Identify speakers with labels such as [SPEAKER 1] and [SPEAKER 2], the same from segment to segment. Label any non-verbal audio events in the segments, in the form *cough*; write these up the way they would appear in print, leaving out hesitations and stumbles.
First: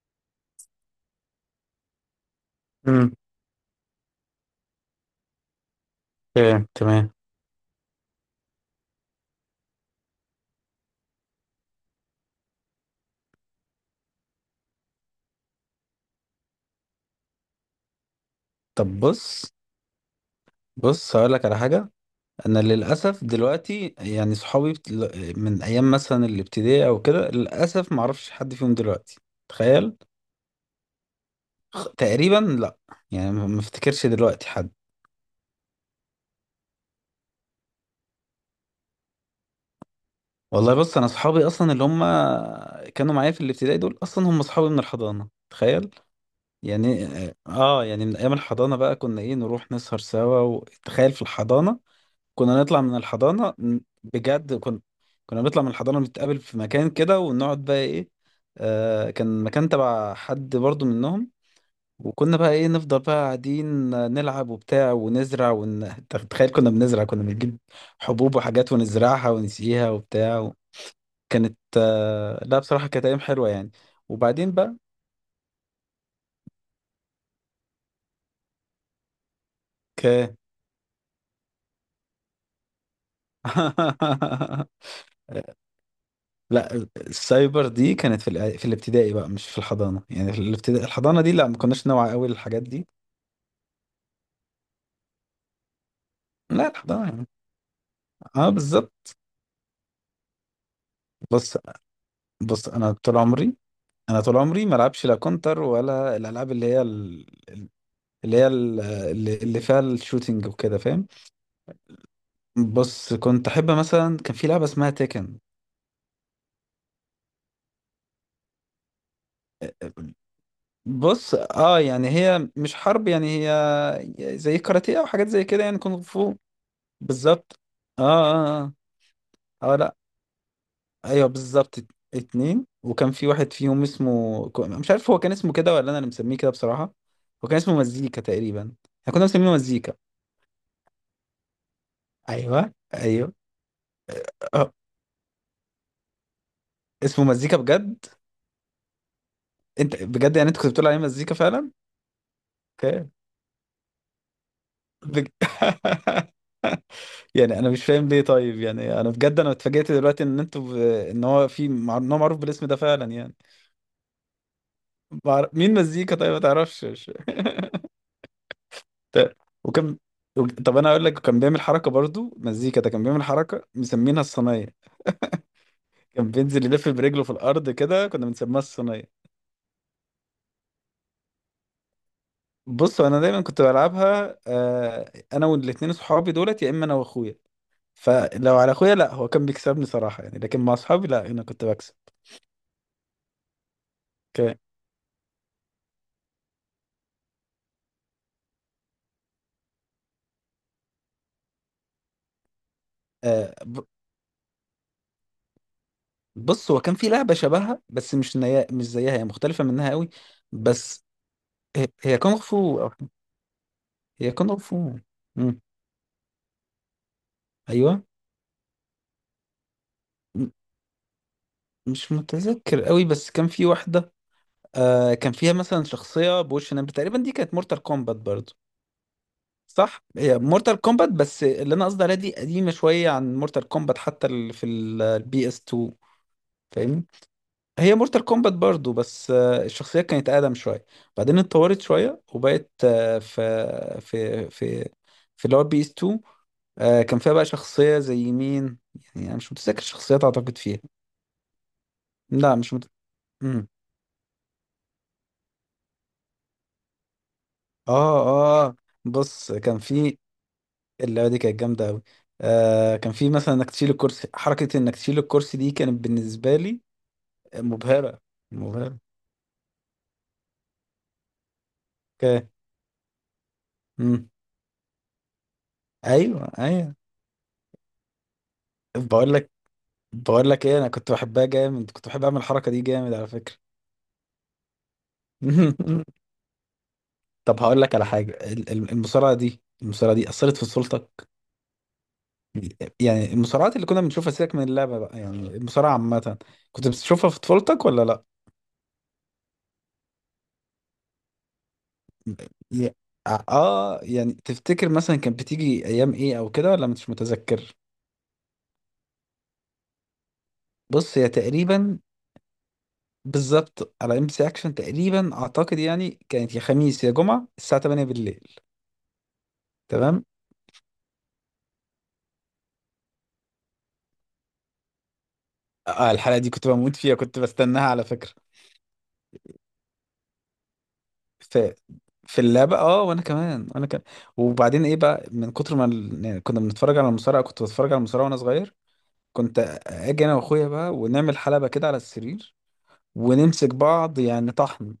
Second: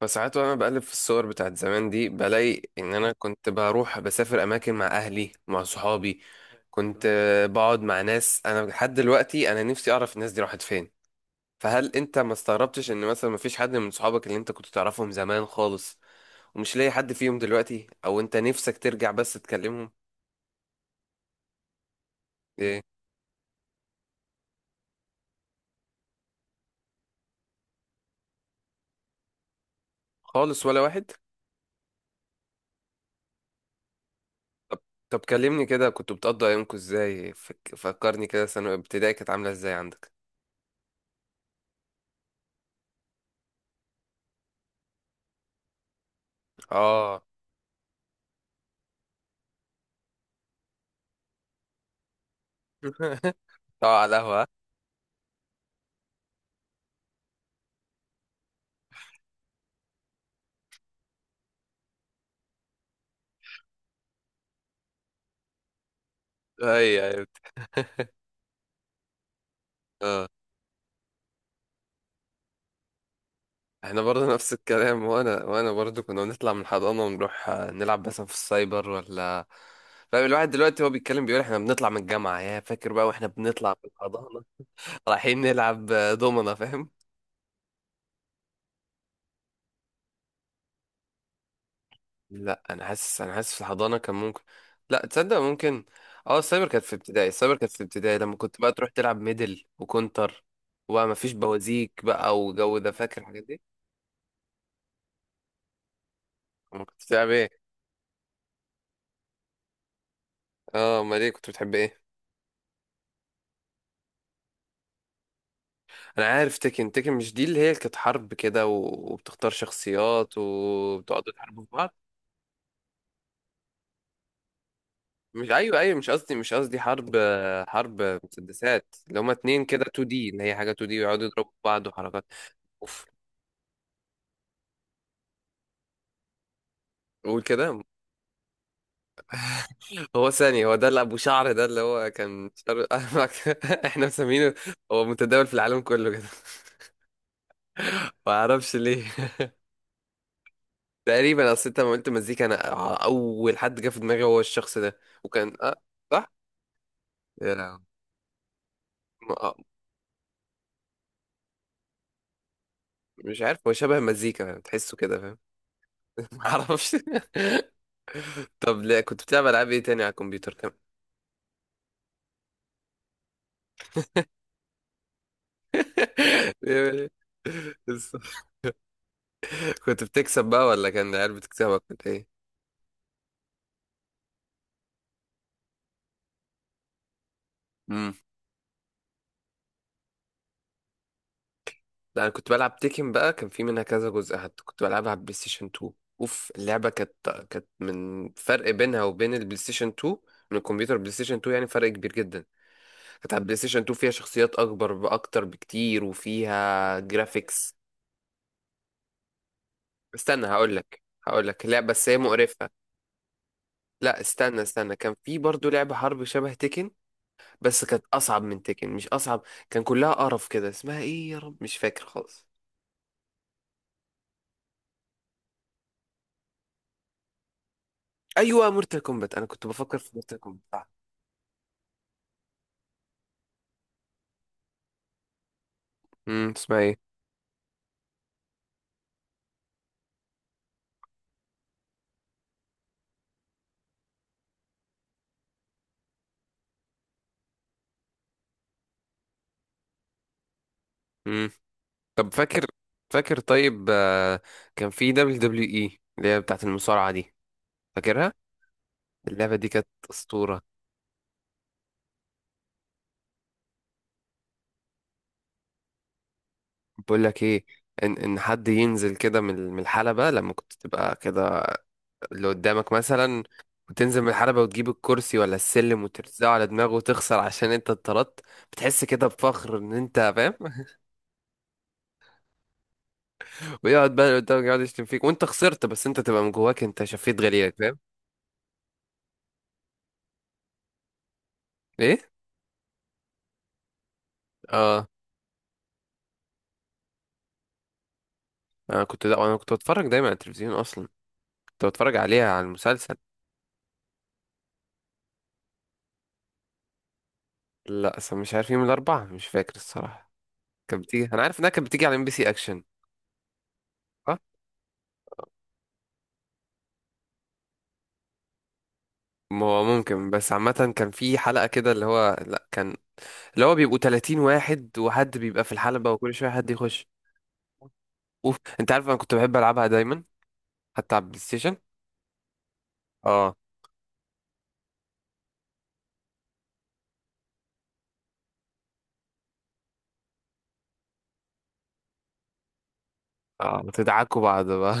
[SPEAKER 1] فساعات وانا بقلب في الصور بتاعت زمان دي بلاقي ان انا
[SPEAKER 2] امم
[SPEAKER 1] كنت بروح بسافر اماكن مع اهلي مع صحابي.
[SPEAKER 2] اوكي
[SPEAKER 1] كنت
[SPEAKER 2] تمام.
[SPEAKER 1] بقعد مع ناس انا لحد دلوقتي، انا نفسي اعرف الناس دي راحت فين. فهل انت ما استغربتش ان مثلا ما فيش حد من صحابك اللي انت كنت تعرفهم زمان خالص ومش لاقي حد فيهم دلوقتي، او انت نفسك
[SPEAKER 2] طب
[SPEAKER 1] ترجع بس
[SPEAKER 2] بص.
[SPEAKER 1] تكلمهم؟
[SPEAKER 2] هقول لك على حاجة. أنا
[SPEAKER 1] إيه؟
[SPEAKER 2] للأسف دلوقتي يعني صحابي من أيام مثلا الابتدائي أو كده للأسف معرفش حد فيهم دلوقتي. تخيل.
[SPEAKER 1] خالص ولا واحد؟
[SPEAKER 2] تقريبا لأ. يعني ما افتكرش دلوقتي حد.
[SPEAKER 1] طب طب كلمني كده، كنتوا بتقضوا ايامكم ازاي؟ فكرني كده، سنة ابتدائي كانت عاملة ازاي عندك؟
[SPEAKER 2] والله بص، أنا صحابي أصلا اللي هم كانوا معايا في الابتدائي دول أصلا هم صحابي من الحضانة، تخيل. يعني
[SPEAKER 1] اه.
[SPEAKER 2] يعني من أيام الحضانة بقى كنا إيه، نروح نسهر سوا، وتخيل في الحضانة كنا نطلع من
[SPEAKER 1] *laughs*
[SPEAKER 2] الحضانة
[SPEAKER 1] اه، على القهوة.
[SPEAKER 2] بجد. كنا، كنا بنطلع من الحضانة نتقابل في مكان كده، ونقعد بقى ايه. آه كان مكان تبع حد برضو منهم. وكنا بقى ايه نفضل بقى قاعدين نلعب وبتاع ونزرع تخيل كنا
[SPEAKER 1] اي.
[SPEAKER 2] بنزرع، كنا
[SPEAKER 1] اي.
[SPEAKER 2] بنجيب حبوب وحاجات ونزرعها ونسقيها
[SPEAKER 1] اه.
[SPEAKER 2] وبتاع. كانت آه لا بصراحة كانت أيام حلوة يعني.
[SPEAKER 1] احنا برضه *laughs*
[SPEAKER 2] وبعدين
[SPEAKER 1] نفس
[SPEAKER 2] بقى
[SPEAKER 1] الكلام، وانا برضه كنا بنطلع من الحضانه ونروح نلعب مثلا في السايبر ولا.
[SPEAKER 2] ك
[SPEAKER 1] فاهم الواحد دلوقتي هو بيتكلم بيقول احنا بنطلع من الجامعه، يا فاكر بقى واحنا بنطلع من الحضانه
[SPEAKER 2] *laughs*
[SPEAKER 1] *laughs* رايحين نلعب دومنه،
[SPEAKER 2] لا،
[SPEAKER 1] فاهم.
[SPEAKER 2] السايبر دي كانت في في الابتدائي بقى، مش في الحضانه. يعني في الابتدائي، الحضانه دي لا ما كناش نوعي قوي
[SPEAKER 1] لا
[SPEAKER 2] للحاجات
[SPEAKER 1] انا
[SPEAKER 2] دي.
[SPEAKER 1] حاسس انا حاسس في الحضانه كان ممكن. لا تصدق ممكن. اه، السايبر
[SPEAKER 2] لا
[SPEAKER 1] كانت في
[SPEAKER 2] الحضانه يعني.
[SPEAKER 1] ابتدائي، السايبر كانت في ابتدائي لما
[SPEAKER 2] اه
[SPEAKER 1] كنت بقى تروح
[SPEAKER 2] بالظبط.
[SPEAKER 1] تلعب ميدل وكونتر، وما فيش
[SPEAKER 2] بص.
[SPEAKER 1] بوازيك بقى وجو
[SPEAKER 2] انا
[SPEAKER 1] ده،
[SPEAKER 2] طول
[SPEAKER 1] فاكر الحاجات
[SPEAKER 2] عمري،
[SPEAKER 1] دي؟
[SPEAKER 2] انا طول عمري ما العبش لا كونتر ولا الالعاب اللي هي
[SPEAKER 1] أما كنت
[SPEAKER 2] ال-
[SPEAKER 1] بتلعب ايه؟
[SPEAKER 2] اللي هي ال- اللي اللي فيها الشوتينج وكده،
[SPEAKER 1] اه،
[SPEAKER 2] فاهم.
[SPEAKER 1] امال ايه كنت بتحب ايه؟
[SPEAKER 2] بص كنت احب مثلا كان في لعبه اسمها تيكن.
[SPEAKER 1] انا عارف تيكن. تيكن مش دي اللي هي كانت حرب كده و- وبتختار شخصيات وبتقعدوا
[SPEAKER 2] بص
[SPEAKER 1] تحاربوا في
[SPEAKER 2] اه
[SPEAKER 1] بعض؟
[SPEAKER 2] يعني هي مش حرب، يعني هي زي كاراتيه او حاجات زي
[SPEAKER 1] مش،
[SPEAKER 2] كده،
[SPEAKER 1] ايوه
[SPEAKER 2] يعني
[SPEAKER 1] ايوه،
[SPEAKER 2] كونغ
[SPEAKER 1] مش قصدي
[SPEAKER 2] فو.
[SPEAKER 1] مش قصدي حرب.
[SPEAKER 2] بالظبط.
[SPEAKER 1] حرب
[SPEAKER 2] اه اه اه,
[SPEAKER 1] مسدسات اللي هما اتنين كده،
[SPEAKER 2] لا
[SPEAKER 1] 2 دي اللي هي حاجه 2 دي ويقعدوا
[SPEAKER 2] ايوه
[SPEAKER 1] يضربوا في
[SPEAKER 2] بالظبط.
[SPEAKER 1] بعض وحركات.
[SPEAKER 2] اتنين.
[SPEAKER 1] اوف،
[SPEAKER 2] وكان في واحد فيهم اسمه مش عارف هو كان اسمه كده ولا انا اللي مسميه كده بصراحه.
[SPEAKER 1] قول
[SPEAKER 2] هو كان اسمه
[SPEAKER 1] كده.
[SPEAKER 2] مزيكا تقريبا. احنا كنا مسمينه مزيكا.
[SPEAKER 1] هو ثاني، هو ده اللي ابو شعر، ده اللي هو كان
[SPEAKER 2] ايوه
[SPEAKER 1] شعر *laughs*
[SPEAKER 2] ايوه
[SPEAKER 1] احنا مسمينه.
[SPEAKER 2] اه.
[SPEAKER 1] هو متداول في العالم كله كده *laughs*
[SPEAKER 2] اسمه مزيكا بجد.
[SPEAKER 1] ما اعرفش ليه *laughs*
[SPEAKER 2] انت بجد يعني انت كنت بتقول عليه مزيكا
[SPEAKER 1] تقريبا، اصل
[SPEAKER 2] فعلا؟
[SPEAKER 1] انت لما قلت مزيكا انا
[SPEAKER 2] اوكي.
[SPEAKER 1] اول حد جه في دماغي هو الشخص ده.
[SPEAKER 2] بج...
[SPEAKER 1] وكان اه، صح.
[SPEAKER 2] *laughs*
[SPEAKER 1] يا
[SPEAKER 2] يعني انا
[SPEAKER 1] لهوي.
[SPEAKER 2] مش فاهم ليه طيب. يعني انا بجد انا اتفاجئت دلوقتي ان انتوا ب... ان هو في مع... ان هو معروف بالاسم ده فعلا يعني.
[SPEAKER 1] مش عارف، هو شبه مزيكا، تحسه كده، فاهم؟
[SPEAKER 2] مين مزيكا؟ طيب
[SPEAKER 1] *laughs*
[SPEAKER 2] ما تعرفش.
[SPEAKER 1] معرفش. طب، لا كنت
[SPEAKER 2] ت-
[SPEAKER 1] بتلعب العاب ايه
[SPEAKER 2] وكان
[SPEAKER 1] تاني على الكمبيوتر كمان؟
[SPEAKER 2] طب انا اقول لك كان بيعمل حركه برضو، مزيكا ده كان بيعمل حركه مسمينها الصينيه. كان
[SPEAKER 1] *laughs*
[SPEAKER 2] بينزل يلف
[SPEAKER 1] إيه،
[SPEAKER 2] برجله في الارض كده، كنا بنسميها الصينيه.
[SPEAKER 1] كنت بتكسب بقى ولا كان العيال بتكسبك؟ كنت ايه؟
[SPEAKER 2] بصوا، انا دايما كنت بلعبها انا والاثنين صحابي دولت يا اما انا واخويا.
[SPEAKER 1] امم.
[SPEAKER 2] فلو على اخويا لا هو كان بيكسبني صراحه يعني، لكن مع اصحابي لا انا كنت بكسب.
[SPEAKER 1] لا انا كنت بلعب تيكن بقى، كان في منها كذا جزء،
[SPEAKER 2] كان
[SPEAKER 1] حتى كنت بلعبها على البلاي ستيشن 2. اوف، اللعبه كانت، كانت من فرق بينها وبين البلاي ستيشن 2. من الكمبيوتر بلاي ستيشن 2، يعني فرق كبير جدا. كانت على
[SPEAKER 2] آه،
[SPEAKER 1] البلاي ستيشن
[SPEAKER 2] ب-
[SPEAKER 1] 2 فيها شخصيات اكبر، باكتر بكتير،
[SPEAKER 2] بص هو كان
[SPEAKER 1] وفيها
[SPEAKER 2] في لعبه
[SPEAKER 1] جرافيكس.
[SPEAKER 2] شبهها بس مش نيا مش زيها، هي مختلفه منها قوي.
[SPEAKER 1] استنى هقول لك
[SPEAKER 2] بس.
[SPEAKER 1] هقول لك لا،
[SPEAKER 2] هي
[SPEAKER 1] بس
[SPEAKER 2] هي
[SPEAKER 1] هي
[SPEAKER 2] كونغ
[SPEAKER 1] مقرفه.
[SPEAKER 2] فو.
[SPEAKER 1] لا،
[SPEAKER 2] هي كونغ
[SPEAKER 1] استنى
[SPEAKER 2] فو.
[SPEAKER 1] استنى، كان في
[SPEAKER 2] مم.
[SPEAKER 1] برضو لعبة حرب شبه تيكن، بس
[SPEAKER 2] ايوه
[SPEAKER 1] كانت أصعب من تيكن، مش أصعب، كان كلها قرف كده، اسمها إيه يا رب، مش فاكر
[SPEAKER 2] مش
[SPEAKER 1] خالص.
[SPEAKER 2] متذكر قوي بس كان في واحدة. آه كان فيها مثلا شخصية بوش نمر تقريبا، دي كانت مورتال كومبات برضو.
[SPEAKER 1] أيوة، مورتال كومبات، أنا كنت بفكر
[SPEAKER 2] صح
[SPEAKER 1] في
[SPEAKER 2] هي
[SPEAKER 1] مورتال كومبات،
[SPEAKER 2] مورتال
[SPEAKER 1] صح.
[SPEAKER 2] كومبات، بس اللي انا قصدي عليها دي قديمة شوية عن مورتال كومبات، حتى في البي اس 2،
[SPEAKER 1] امم، اسمها
[SPEAKER 2] فاهمني.
[SPEAKER 1] ايه؟
[SPEAKER 2] هي مورتال كومبات برضو بس آه الشخصية كانت اقدم شوية، بعدين اتطورت شوية وبقت آه في اللي هو بي اس 2. آه كان فيها بقى شخصية زي مين، يعني انا مش متذكر الشخصيات، اعتقد فيها.
[SPEAKER 1] امم، طب
[SPEAKER 2] لا
[SPEAKER 1] فاكر
[SPEAKER 2] مش مت...
[SPEAKER 1] فاكر
[SPEAKER 2] مم.
[SPEAKER 1] طيب كان في دبليو دبليو اي اللي هي بتاعت المصارعة دي،
[SPEAKER 2] اه
[SPEAKER 1] فاكرها؟
[SPEAKER 2] اه بص
[SPEAKER 1] اللعبة دي
[SPEAKER 2] كان
[SPEAKER 1] كانت
[SPEAKER 2] في،
[SPEAKER 1] أسطورة.
[SPEAKER 2] اللعبه دي كانت جامده قوي. آه كان في مثلا انك تشيل الكرسي، حركه انك تشيل الكرسي دي كانت بالنسبه لي
[SPEAKER 1] بقول لك ايه، ان
[SPEAKER 2] مبهره.
[SPEAKER 1] ان حد
[SPEAKER 2] مبهره.
[SPEAKER 1] ينزل كده من الحلبة، لما كنت تبقى كده اللي
[SPEAKER 2] اوكي
[SPEAKER 1] قدامك مثلا، وتنزل من
[SPEAKER 2] امم
[SPEAKER 1] الحلبة وتجيب الكرسي ولا السلم
[SPEAKER 2] ايوه
[SPEAKER 1] وترزعه على دماغه
[SPEAKER 2] ايوه.
[SPEAKER 1] وتخسر عشان انت اتطردت. بتحس كده
[SPEAKER 2] بقول لك،
[SPEAKER 1] بفخر ان انت،
[SPEAKER 2] ايه
[SPEAKER 1] فاهم؟
[SPEAKER 2] انا كنت بحبها جامد، كنت بحب اعمل الحركه دي جامد على فكره.
[SPEAKER 1] *laughs* ويقعد بقى اللي قدامك يقعد يشتم فيك وانت خسرت بس
[SPEAKER 2] *laughs*
[SPEAKER 1] انت تبقى من جواك انت شفيت
[SPEAKER 2] طب
[SPEAKER 1] غليلك،
[SPEAKER 2] هقول لك
[SPEAKER 1] فاهم؟
[SPEAKER 2] على حاجه، المصارعه دي، المصارعه دي اثرت في سلطك؟
[SPEAKER 1] ايه.
[SPEAKER 2] يعني المصارعات اللي كنا بنشوفها، سيبك من اللعبه
[SPEAKER 1] اه،
[SPEAKER 2] بقى، يعني المصارعه عامه كنت بتشوفها في طفولتك ولا لا؟
[SPEAKER 1] انا كنت، لا، انا كنت بتفرج دايما على التلفزيون اصلا، كنت بتفرج عليها على
[SPEAKER 2] ي-
[SPEAKER 1] المسلسل.
[SPEAKER 2] يعني تفتكر مثلا كانت بتيجي ايام ايه او كده ولا مش متذكر؟
[SPEAKER 1] لا، اصلا مش عارف، يوم الاربعاء مش فاكر الصراحة. كانت
[SPEAKER 2] بص
[SPEAKER 1] بتيجي،
[SPEAKER 2] هي
[SPEAKER 1] انا عارف انها كانت
[SPEAKER 2] تقريبا
[SPEAKER 1] بتيجي على ام بي سي اكشن.
[SPEAKER 2] بالظبط على ام بي
[SPEAKER 1] اه،
[SPEAKER 2] سي اكشن تقريبا، اعتقد يعني كانت يا خميس يا جمعه الساعه 8 بالليل.
[SPEAKER 1] ما هو
[SPEAKER 2] تمام
[SPEAKER 1] ممكن، بس عامة كان في حلقة كده اللي هو، لا كان اللي هو بيبقوا 30 واحد، وحد بيبقى في الحلبة
[SPEAKER 2] اه
[SPEAKER 1] وكل
[SPEAKER 2] الحلقه
[SPEAKER 1] شوية
[SPEAKER 2] دي كنت
[SPEAKER 1] حد
[SPEAKER 2] بموت
[SPEAKER 1] يخش.
[SPEAKER 2] فيها، كنت بستناها على فكره.
[SPEAKER 1] اوف، انت عارف انا كنت بحب العبها دايما، حتى على البلاي
[SPEAKER 2] في،
[SPEAKER 1] ستيشن.
[SPEAKER 2] اللعبه اه وانا
[SPEAKER 1] اه
[SPEAKER 2] كمان وانا كمان. وبعدين ايه بقى من كتر ما يعني كنا بنتفرج على المصارعه، كنت بتفرج على المصارعه وانا صغير. كنت اجي انا واخويا بقى ونعمل حلبه كده على السرير ونمسك
[SPEAKER 1] اه،
[SPEAKER 2] بعض
[SPEAKER 1] بتدعكوا
[SPEAKER 2] يعني
[SPEAKER 1] بعض بقى.
[SPEAKER 2] طحن.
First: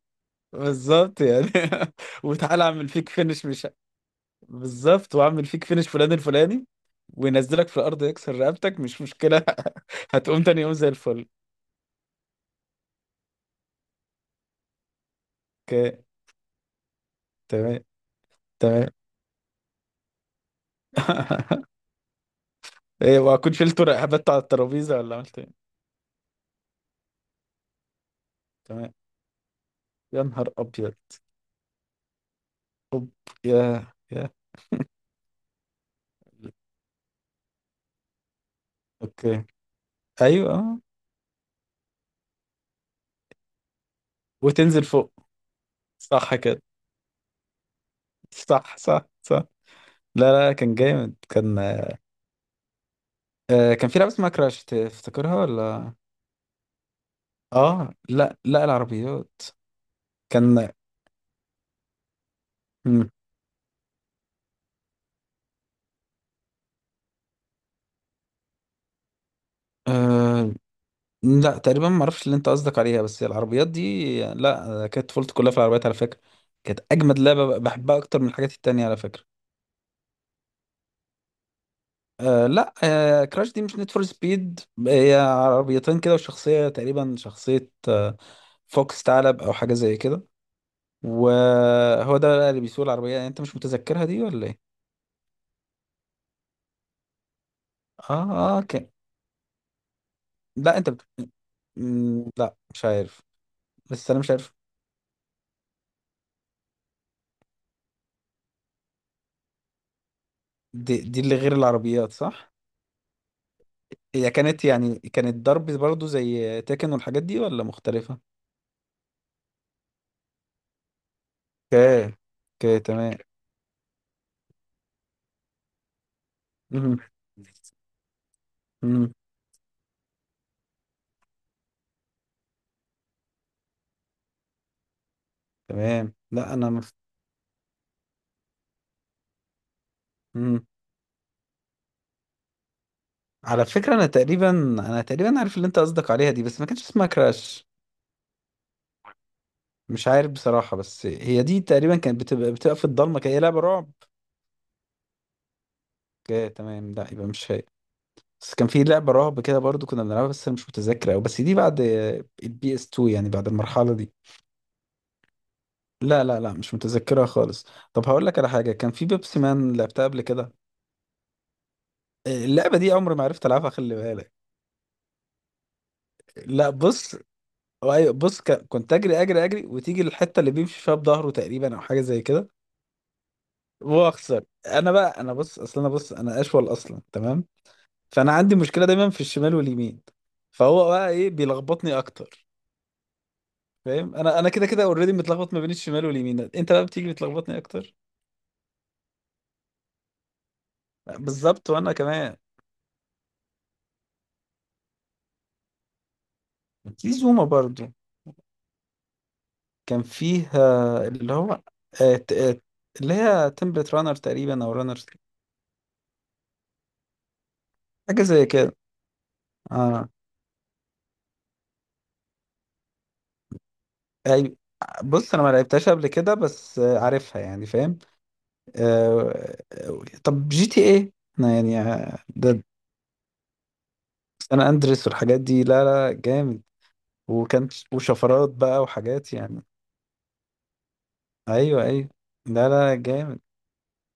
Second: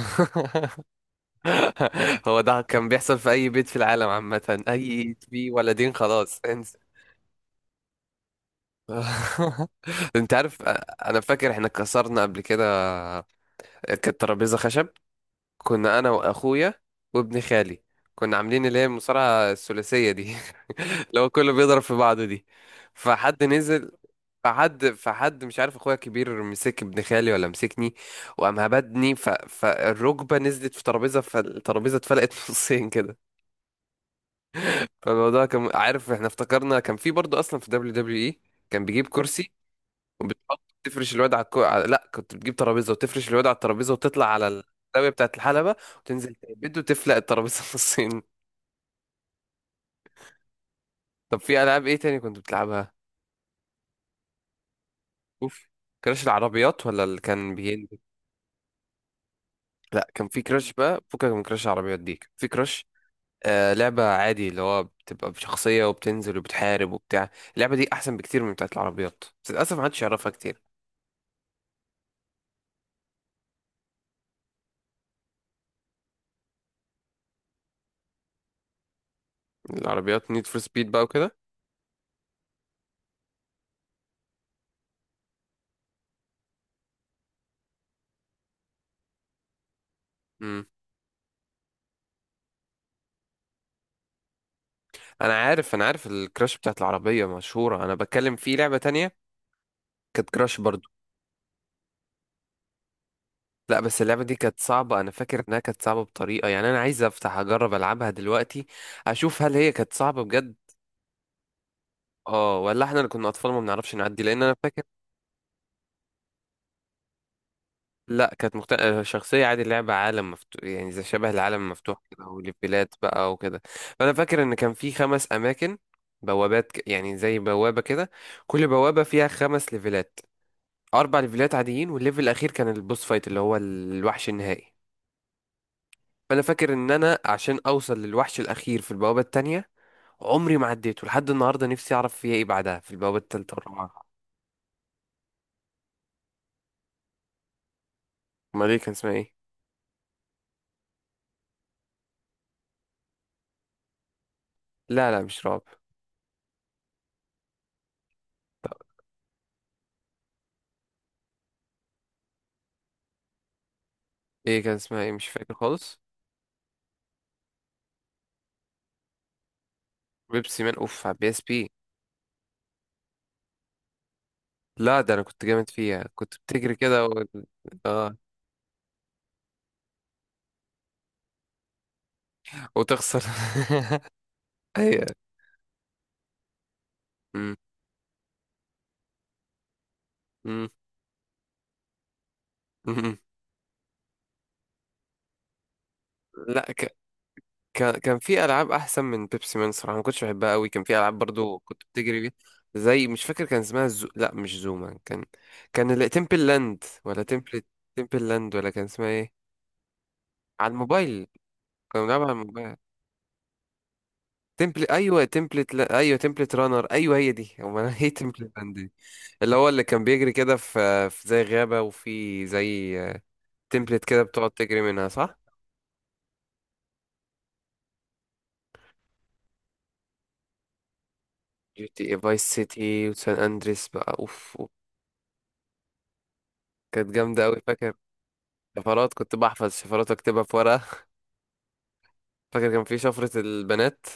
[SPEAKER 2] بالظبط يعني. *laughs*
[SPEAKER 1] *laughs* هو ده
[SPEAKER 2] وتعالى
[SPEAKER 1] كان
[SPEAKER 2] اعمل فيك
[SPEAKER 1] بيحصل في
[SPEAKER 2] فينش
[SPEAKER 1] اي
[SPEAKER 2] مش،
[SPEAKER 1] بيت في العالم عامة،
[SPEAKER 2] بالظبط
[SPEAKER 1] اي
[SPEAKER 2] واعمل
[SPEAKER 1] في
[SPEAKER 2] فيك فينش
[SPEAKER 1] ولدين
[SPEAKER 2] فلان
[SPEAKER 1] خلاص
[SPEAKER 2] الفلاني
[SPEAKER 1] انسى.
[SPEAKER 2] وينزلك في الارض يكسر رقبتك مش مشكله.
[SPEAKER 1] *laughs*
[SPEAKER 2] *laughs*
[SPEAKER 1] انت
[SPEAKER 2] هتقوم تاني
[SPEAKER 1] عارف،
[SPEAKER 2] يوم زي
[SPEAKER 1] انا
[SPEAKER 2] الفل.
[SPEAKER 1] فاكر احنا كسرنا قبل كده. كانت ترابيزة خشب، كنا
[SPEAKER 2] اوكي
[SPEAKER 1] انا واخويا وابن
[SPEAKER 2] تمام.
[SPEAKER 1] خالي، كنا عاملين اللي هي
[SPEAKER 2] تمام.
[SPEAKER 1] المصارعة الثلاثية دي *laughs* اللي هو كله
[SPEAKER 2] *laughs*
[SPEAKER 1] بيضرب في بعضه دي.
[SPEAKER 2] ايه
[SPEAKER 1] فحد
[SPEAKER 2] واكون شلت
[SPEAKER 1] نزل،
[SPEAKER 2] رقبته على
[SPEAKER 1] فحد
[SPEAKER 2] الترابيزه ولا عملت
[SPEAKER 1] فحد مش
[SPEAKER 2] ايه؟
[SPEAKER 1] عارف اخويا الكبير مسك ابن خالي ولا مسكني، وقام
[SPEAKER 2] تمام.
[SPEAKER 1] هبدني
[SPEAKER 2] يا
[SPEAKER 1] فالركبة
[SPEAKER 2] نهار
[SPEAKER 1] نزلت في
[SPEAKER 2] ابيض.
[SPEAKER 1] ترابيزة، فالترابيزة اتفلقت *laughs* نصين
[SPEAKER 2] اوب.
[SPEAKER 1] كده.
[SPEAKER 2] يا يا.
[SPEAKER 1] فالموضوع كان، عارف احنا افتكرنا كان في برضه اصلا في دبليو دبليو اي كان بيجيب
[SPEAKER 2] اوكي
[SPEAKER 1] كرسي
[SPEAKER 2] ايوه
[SPEAKER 1] وبتحط
[SPEAKER 2] آه.
[SPEAKER 1] تفرش الواد لا، كنت بتجيب ترابيزه وتفرش الواد على الترابيزه وتطلع على
[SPEAKER 2] وتنزل
[SPEAKER 1] الزاويه
[SPEAKER 2] فوق.
[SPEAKER 1] بتاعت الحلبه وتنزل
[SPEAKER 2] صح كده.
[SPEAKER 1] تبد وتفلق الترابيزه *laughs* نصين.
[SPEAKER 2] صح صح صح. لا لا كان جامد
[SPEAKER 1] طب
[SPEAKER 2] كان.
[SPEAKER 1] في العاب ايه تاني كنت بتلعبها؟
[SPEAKER 2] آه كان في لعبه اسمها كراش، تفتكرها
[SPEAKER 1] اوف،
[SPEAKER 2] ولا؟
[SPEAKER 1] كراش العربيات ولا اللي كان
[SPEAKER 2] اه
[SPEAKER 1] بينزل؟
[SPEAKER 2] لا لا العربيات.
[SPEAKER 1] لا، كان في
[SPEAKER 2] كان.
[SPEAKER 1] كراش بقى، فكك من كراش العربيات دي، كان في كراش
[SPEAKER 2] مم.
[SPEAKER 1] لعبه عادي، اللي هو بتبقى بشخصيه وبتنزل وبتحارب وبتاع. اللعبه دي احسن بكتير من بتاعت العربيات، بس للاسف محدش يعرفها
[SPEAKER 2] آه
[SPEAKER 1] كتير.
[SPEAKER 2] لا تقريبا ما اعرفش اللي انت قصدك عليها، بس العربيات دي لا كانت طفولتي كلها في العربيات على فكره. كانت اجمد لعبه بحبها اكتر من الحاجات التانية على فكره.
[SPEAKER 1] العربيات نيد فور سبيد بقى وكده.
[SPEAKER 2] آه لا آه كراش دي مش نيد فور سبيد. هي عربيتين كده وشخصيه تقريبا، شخصيه آه فوكس، ثعلب او حاجه زي كده.
[SPEAKER 1] امم،
[SPEAKER 2] وهو ده بقى اللي بيسوق العربيه. يعني انت مش متذكرها دي ولا ايه؟
[SPEAKER 1] انا عارف الكراش بتاعت العربيه مشهوره، انا
[SPEAKER 2] اه
[SPEAKER 1] بتكلم في
[SPEAKER 2] اه
[SPEAKER 1] لعبه
[SPEAKER 2] كان.
[SPEAKER 1] تانية، كانت كراش
[SPEAKER 2] لا
[SPEAKER 1] برضو.
[SPEAKER 2] انت بت... مم، لا مش عارف.
[SPEAKER 1] لا بس
[SPEAKER 2] بس انا
[SPEAKER 1] اللعبة
[SPEAKER 2] مش
[SPEAKER 1] دي
[SPEAKER 2] عارف.
[SPEAKER 1] كانت صعبة، أنا فاكر إنها كانت صعبة بطريقة، يعني أنا عايز أفتح أجرب ألعبها دلوقتي، أشوف هل هي كانت صعبة بجد
[SPEAKER 2] دي، دي اللي غير العربيات صح؟
[SPEAKER 1] اه ولا احنا اللي كنا أطفال ما بنعرفش نعدي،
[SPEAKER 2] هي
[SPEAKER 1] لأن أنا
[SPEAKER 2] كانت
[SPEAKER 1] فاكر.
[SPEAKER 2] يعني كانت ضرب برضو زي تاكن والحاجات دي ولا مختلفة؟
[SPEAKER 1] لا كانت مخت... آه، شخصية عادي، اللعبة عالم مفتوح، يعني زي شبه العالم المفتوح
[SPEAKER 2] اوكي.
[SPEAKER 1] كده،
[SPEAKER 2] اوكي
[SPEAKER 1] وليفلات
[SPEAKER 2] تمام.
[SPEAKER 1] بقى وكده. فأنا فاكر إن كان في خمس أماكن، بوابات
[SPEAKER 2] مم.
[SPEAKER 1] يعني زي بوابة كده، كل بوابة
[SPEAKER 2] مم.
[SPEAKER 1] فيها خمس ليفلات، أربع ليفلات عاديين والليفل الأخير كان البوس فايت اللي هو الوحش النهائي.
[SPEAKER 2] تمام.
[SPEAKER 1] فانا
[SPEAKER 2] لا انا
[SPEAKER 1] فاكر ان
[SPEAKER 2] مف...
[SPEAKER 1] انا عشان اوصل للوحش الاخير في البوابه التانية، عمري
[SPEAKER 2] مم.
[SPEAKER 1] ما عديته لحد النهارده. نفسي اعرف فيها ايه، إيه بعدها في البوابه التالتة
[SPEAKER 2] على فكرة
[SPEAKER 1] والرابعه.
[SPEAKER 2] انا تقريبا، عارف اللي انت قصدك عليها دي، بس ما كانش اسمها كراش.
[SPEAKER 1] امال ايه كان اسمها ايه؟
[SPEAKER 2] مش عارف بصراحة، بس هي دي تقريبا كانت بتبقى في الضلمة كده، هي لعبة رعب.
[SPEAKER 1] لا لا، مش رعب.
[SPEAKER 2] اوكي تمام، لا يبقى مش هي. بس كان في لعبة رعب كده برضو كنا بنلعبها، بس انا مش متذكر أوي، بس دي بعد البي اس 2 يعني بعد المرحلة دي.
[SPEAKER 1] ايه كان اسمها، ايه؟ مش فاكر خالص.
[SPEAKER 2] لا لا لا مش متذكرها خالص. طب هقول لك على حاجة، كان في بيبسي مان لعبتها قبل كده؟
[SPEAKER 1] بيبسي مان، اوف، على بي اس بي.
[SPEAKER 2] آه، اللعبة دي عمري ما عرفت ألعبها، خلي بالك.
[SPEAKER 1] لا، ده انا كنت جامد فيها، كنت
[SPEAKER 2] لا
[SPEAKER 1] بتجري كده
[SPEAKER 2] بص.
[SPEAKER 1] و...
[SPEAKER 2] أيوة
[SPEAKER 1] اه،
[SPEAKER 2] بص كنت أجري أجري أجري، وتيجي الحتة اللي بيمشي فيها بظهره تقريبا أو حاجة زي كده.
[SPEAKER 1] وتخسر.
[SPEAKER 2] وأخسر
[SPEAKER 1] *laughs*
[SPEAKER 2] أنا
[SPEAKER 1] ايوه.
[SPEAKER 2] بقى. أنا بص أصل، أنا بص أنا أشول أصلا. تمام.
[SPEAKER 1] أمم.
[SPEAKER 2] فأنا عندي مشكلة دايما في الشمال واليمين،
[SPEAKER 1] أمم.
[SPEAKER 2] فهو بقى إيه بيلخبطني أكتر.
[SPEAKER 1] أمم.
[SPEAKER 2] فاهم؟ أنا كده كده أوريدي متلخبط ما بين الشمال واليمين،
[SPEAKER 1] لا،
[SPEAKER 2] أنت بقى بتيجي بتلخبطني
[SPEAKER 1] كان
[SPEAKER 2] أكتر.
[SPEAKER 1] كان في العاب احسن من بيبسي مان صراحه، ما كنتش بحبها قوي. كان في العاب برضو
[SPEAKER 2] بالظبط
[SPEAKER 1] كنت
[SPEAKER 2] وأنا
[SPEAKER 1] بتجري بيها،
[SPEAKER 2] كمان.
[SPEAKER 1] زي مش فاكر كان اسمها لا مش زوما، كان تمبل لاند
[SPEAKER 2] في
[SPEAKER 1] ولا
[SPEAKER 2] زومة
[SPEAKER 1] تمبل،
[SPEAKER 2] برضه.
[SPEAKER 1] تمبل لاند، ولا كان اسمها ايه؟
[SPEAKER 2] كان فيه
[SPEAKER 1] على الموبايل،
[SPEAKER 2] اللي هو
[SPEAKER 1] كنا
[SPEAKER 2] آه،
[SPEAKER 1] بنلعبها على
[SPEAKER 2] ت- آه،
[SPEAKER 1] الموبايل.
[SPEAKER 2] اللي هي تمبلت رانر تقريبا، او
[SPEAKER 1] تمبل،
[SPEAKER 2] رانر،
[SPEAKER 1] ايوه تمبلت، لا... ايوه تمبلت رانر، ايوه هي دي *laughs* هو انا هي
[SPEAKER 2] حاجه زي
[SPEAKER 1] تمبلت لاند
[SPEAKER 2] كده.
[SPEAKER 1] دي اللي هو اللي كان
[SPEAKER 2] اه
[SPEAKER 1] بيجري كده في زي غابه، وفي زي تمبلت كده بتقعد
[SPEAKER 2] أي.
[SPEAKER 1] تجري منها،
[SPEAKER 2] بص
[SPEAKER 1] صح.
[SPEAKER 2] انا ما لعبتهاش قبل كده بس عارفها، يعني فاهم. آه، طب جي تي ايه. انا يعني
[SPEAKER 1] جي تي اي فايس
[SPEAKER 2] ده،
[SPEAKER 1] سيتي وسان اندريس بقى، اوف،
[SPEAKER 2] سان
[SPEAKER 1] أوف.
[SPEAKER 2] اندريس والحاجات دي لا لا جامد.
[SPEAKER 1] كانت جامده قوي،
[SPEAKER 2] وكان،
[SPEAKER 1] فاكر.
[SPEAKER 2] وشفرات بقى
[SPEAKER 1] شفرات
[SPEAKER 2] وحاجات
[SPEAKER 1] كنت
[SPEAKER 2] يعني.
[SPEAKER 1] بحفظ شفرات اكتبها في ورقة
[SPEAKER 2] ايوه ايوه
[SPEAKER 1] *laughs*
[SPEAKER 2] لا
[SPEAKER 1] فاكر كان
[SPEAKER 2] لا
[SPEAKER 1] في شفرة
[SPEAKER 2] جامد.
[SPEAKER 1] البنات؟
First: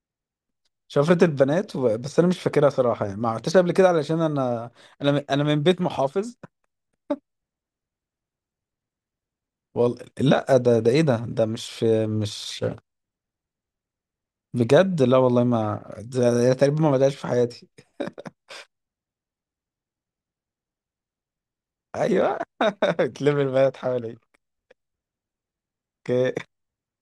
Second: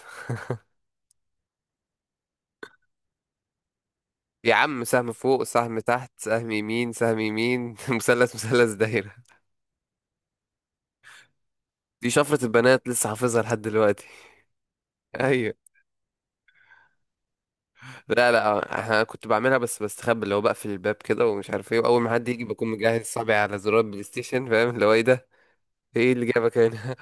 [SPEAKER 2] شفرة البنات و... بس انا مش فاكرها صراحه يعني، ما عملتهاش قبل كده علشان
[SPEAKER 1] يا
[SPEAKER 2] انا،
[SPEAKER 1] عم سهم فوق
[SPEAKER 2] انا من
[SPEAKER 1] سهم
[SPEAKER 2] بيت
[SPEAKER 1] تحت
[SPEAKER 2] محافظ.
[SPEAKER 1] سهم يمين سهم يمين *laughs* مثلث مثلث دايرة.
[SPEAKER 2] وال... لا ده ده ايه، ده مش في
[SPEAKER 1] دي شفرة
[SPEAKER 2] مش.
[SPEAKER 1] البنات لسه حافظها لحد دلوقتي *laughs*
[SPEAKER 2] بجد لا والله،
[SPEAKER 1] ايوه.
[SPEAKER 2] ما ده ده تقريبا ما بدأش في حياتي.
[SPEAKER 1] لا لا، انا كنت بعملها بس بستخبى، اللي هو بقفل الباب كده ومش عارف ايه، واول ما حد
[SPEAKER 2] ايوه.
[SPEAKER 1] يجي بكون مجهز
[SPEAKER 2] *laughs*
[SPEAKER 1] صابعي
[SPEAKER 2] تلم
[SPEAKER 1] على
[SPEAKER 2] البنات
[SPEAKER 1] زرار بلاي
[SPEAKER 2] حواليك.
[SPEAKER 1] ستيشن، فاهم اللي هو ايه ده؟ ايه اللي
[SPEAKER 2] اوكي.
[SPEAKER 1] جابك هنا؟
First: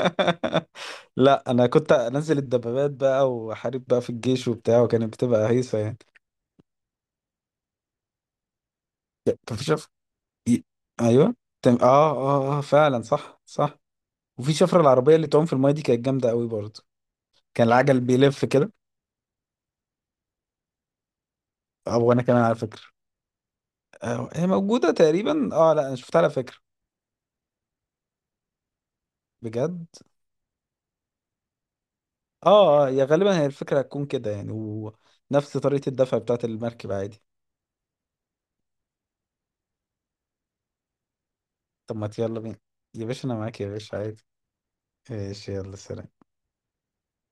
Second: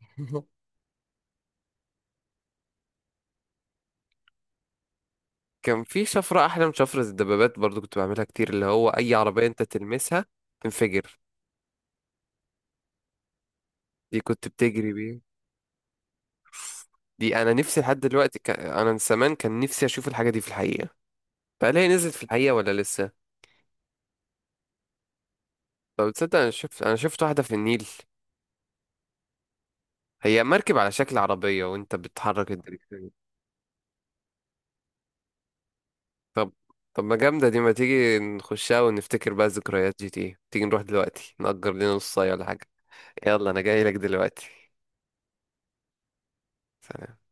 [SPEAKER 1] *laughs*
[SPEAKER 2] لا انا كنت انزل الدبابات بقى واحارب بقى في الجيش وبتاع، وكانت بتبقى هيصه
[SPEAKER 1] كان
[SPEAKER 2] يعني.
[SPEAKER 1] في شفرة احلى من شفرة الدبابات برضو كنت بعملها كتير، اللي هو اي عربية
[SPEAKER 2] كان
[SPEAKER 1] انت
[SPEAKER 2] في شفر
[SPEAKER 1] تلمسها
[SPEAKER 2] ي-
[SPEAKER 1] تنفجر.
[SPEAKER 2] ايوه. تم... اه اه اه فعلا صح صح.
[SPEAKER 1] دي كنت
[SPEAKER 2] وفي شفره العربيه
[SPEAKER 1] بتجري.
[SPEAKER 2] اللي تعوم في المايه دي كانت جامده قوي برضه.
[SPEAKER 1] دي انا
[SPEAKER 2] كان
[SPEAKER 1] نفسي لحد
[SPEAKER 2] العجل
[SPEAKER 1] دلوقتي
[SPEAKER 2] بيلف كده.
[SPEAKER 1] انا من زمان كان نفسي اشوف الحاجه دي في الحقيقه. فهل هي
[SPEAKER 2] او
[SPEAKER 1] نزلت في
[SPEAKER 2] انا كمان
[SPEAKER 1] الحقيقه
[SPEAKER 2] على
[SPEAKER 1] ولا
[SPEAKER 2] فكره.
[SPEAKER 1] لسه؟
[SPEAKER 2] آه، هي موجوده تقريبا، اه لا انا
[SPEAKER 1] طب
[SPEAKER 2] شفتها على
[SPEAKER 1] تصدق، انا
[SPEAKER 2] فكره.
[SPEAKER 1] شفت انا شفت واحده في النيل؟
[SPEAKER 2] بجد.
[SPEAKER 1] هي مركب على شكل عربيه، وانت بتحرك
[SPEAKER 2] اه اه، يا
[SPEAKER 1] الدركسيون.
[SPEAKER 2] غالبا هي الفكرة هتكون كده يعني، ونفس طريقة الدفع بتاعة
[SPEAKER 1] طب
[SPEAKER 2] المركب
[SPEAKER 1] طب ما
[SPEAKER 2] عادي.
[SPEAKER 1] جامده دي، ما تيجي نخشها ونفتكر بقى ذكريات جي تي، تيجي نروح دلوقتي نأجر لنا
[SPEAKER 2] طب ما
[SPEAKER 1] نص ساعه
[SPEAKER 2] يلا
[SPEAKER 1] ولا
[SPEAKER 2] بينا.
[SPEAKER 1] حاجه.
[SPEAKER 2] يا باشا انا
[SPEAKER 1] يلا انا
[SPEAKER 2] معاك يا
[SPEAKER 1] جاي لك
[SPEAKER 2] باشا عادي.
[SPEAKER 1] دلوقتي.
[SPEAKER 2] ايش يلا سلام.
[SPEAKER 1] سلام.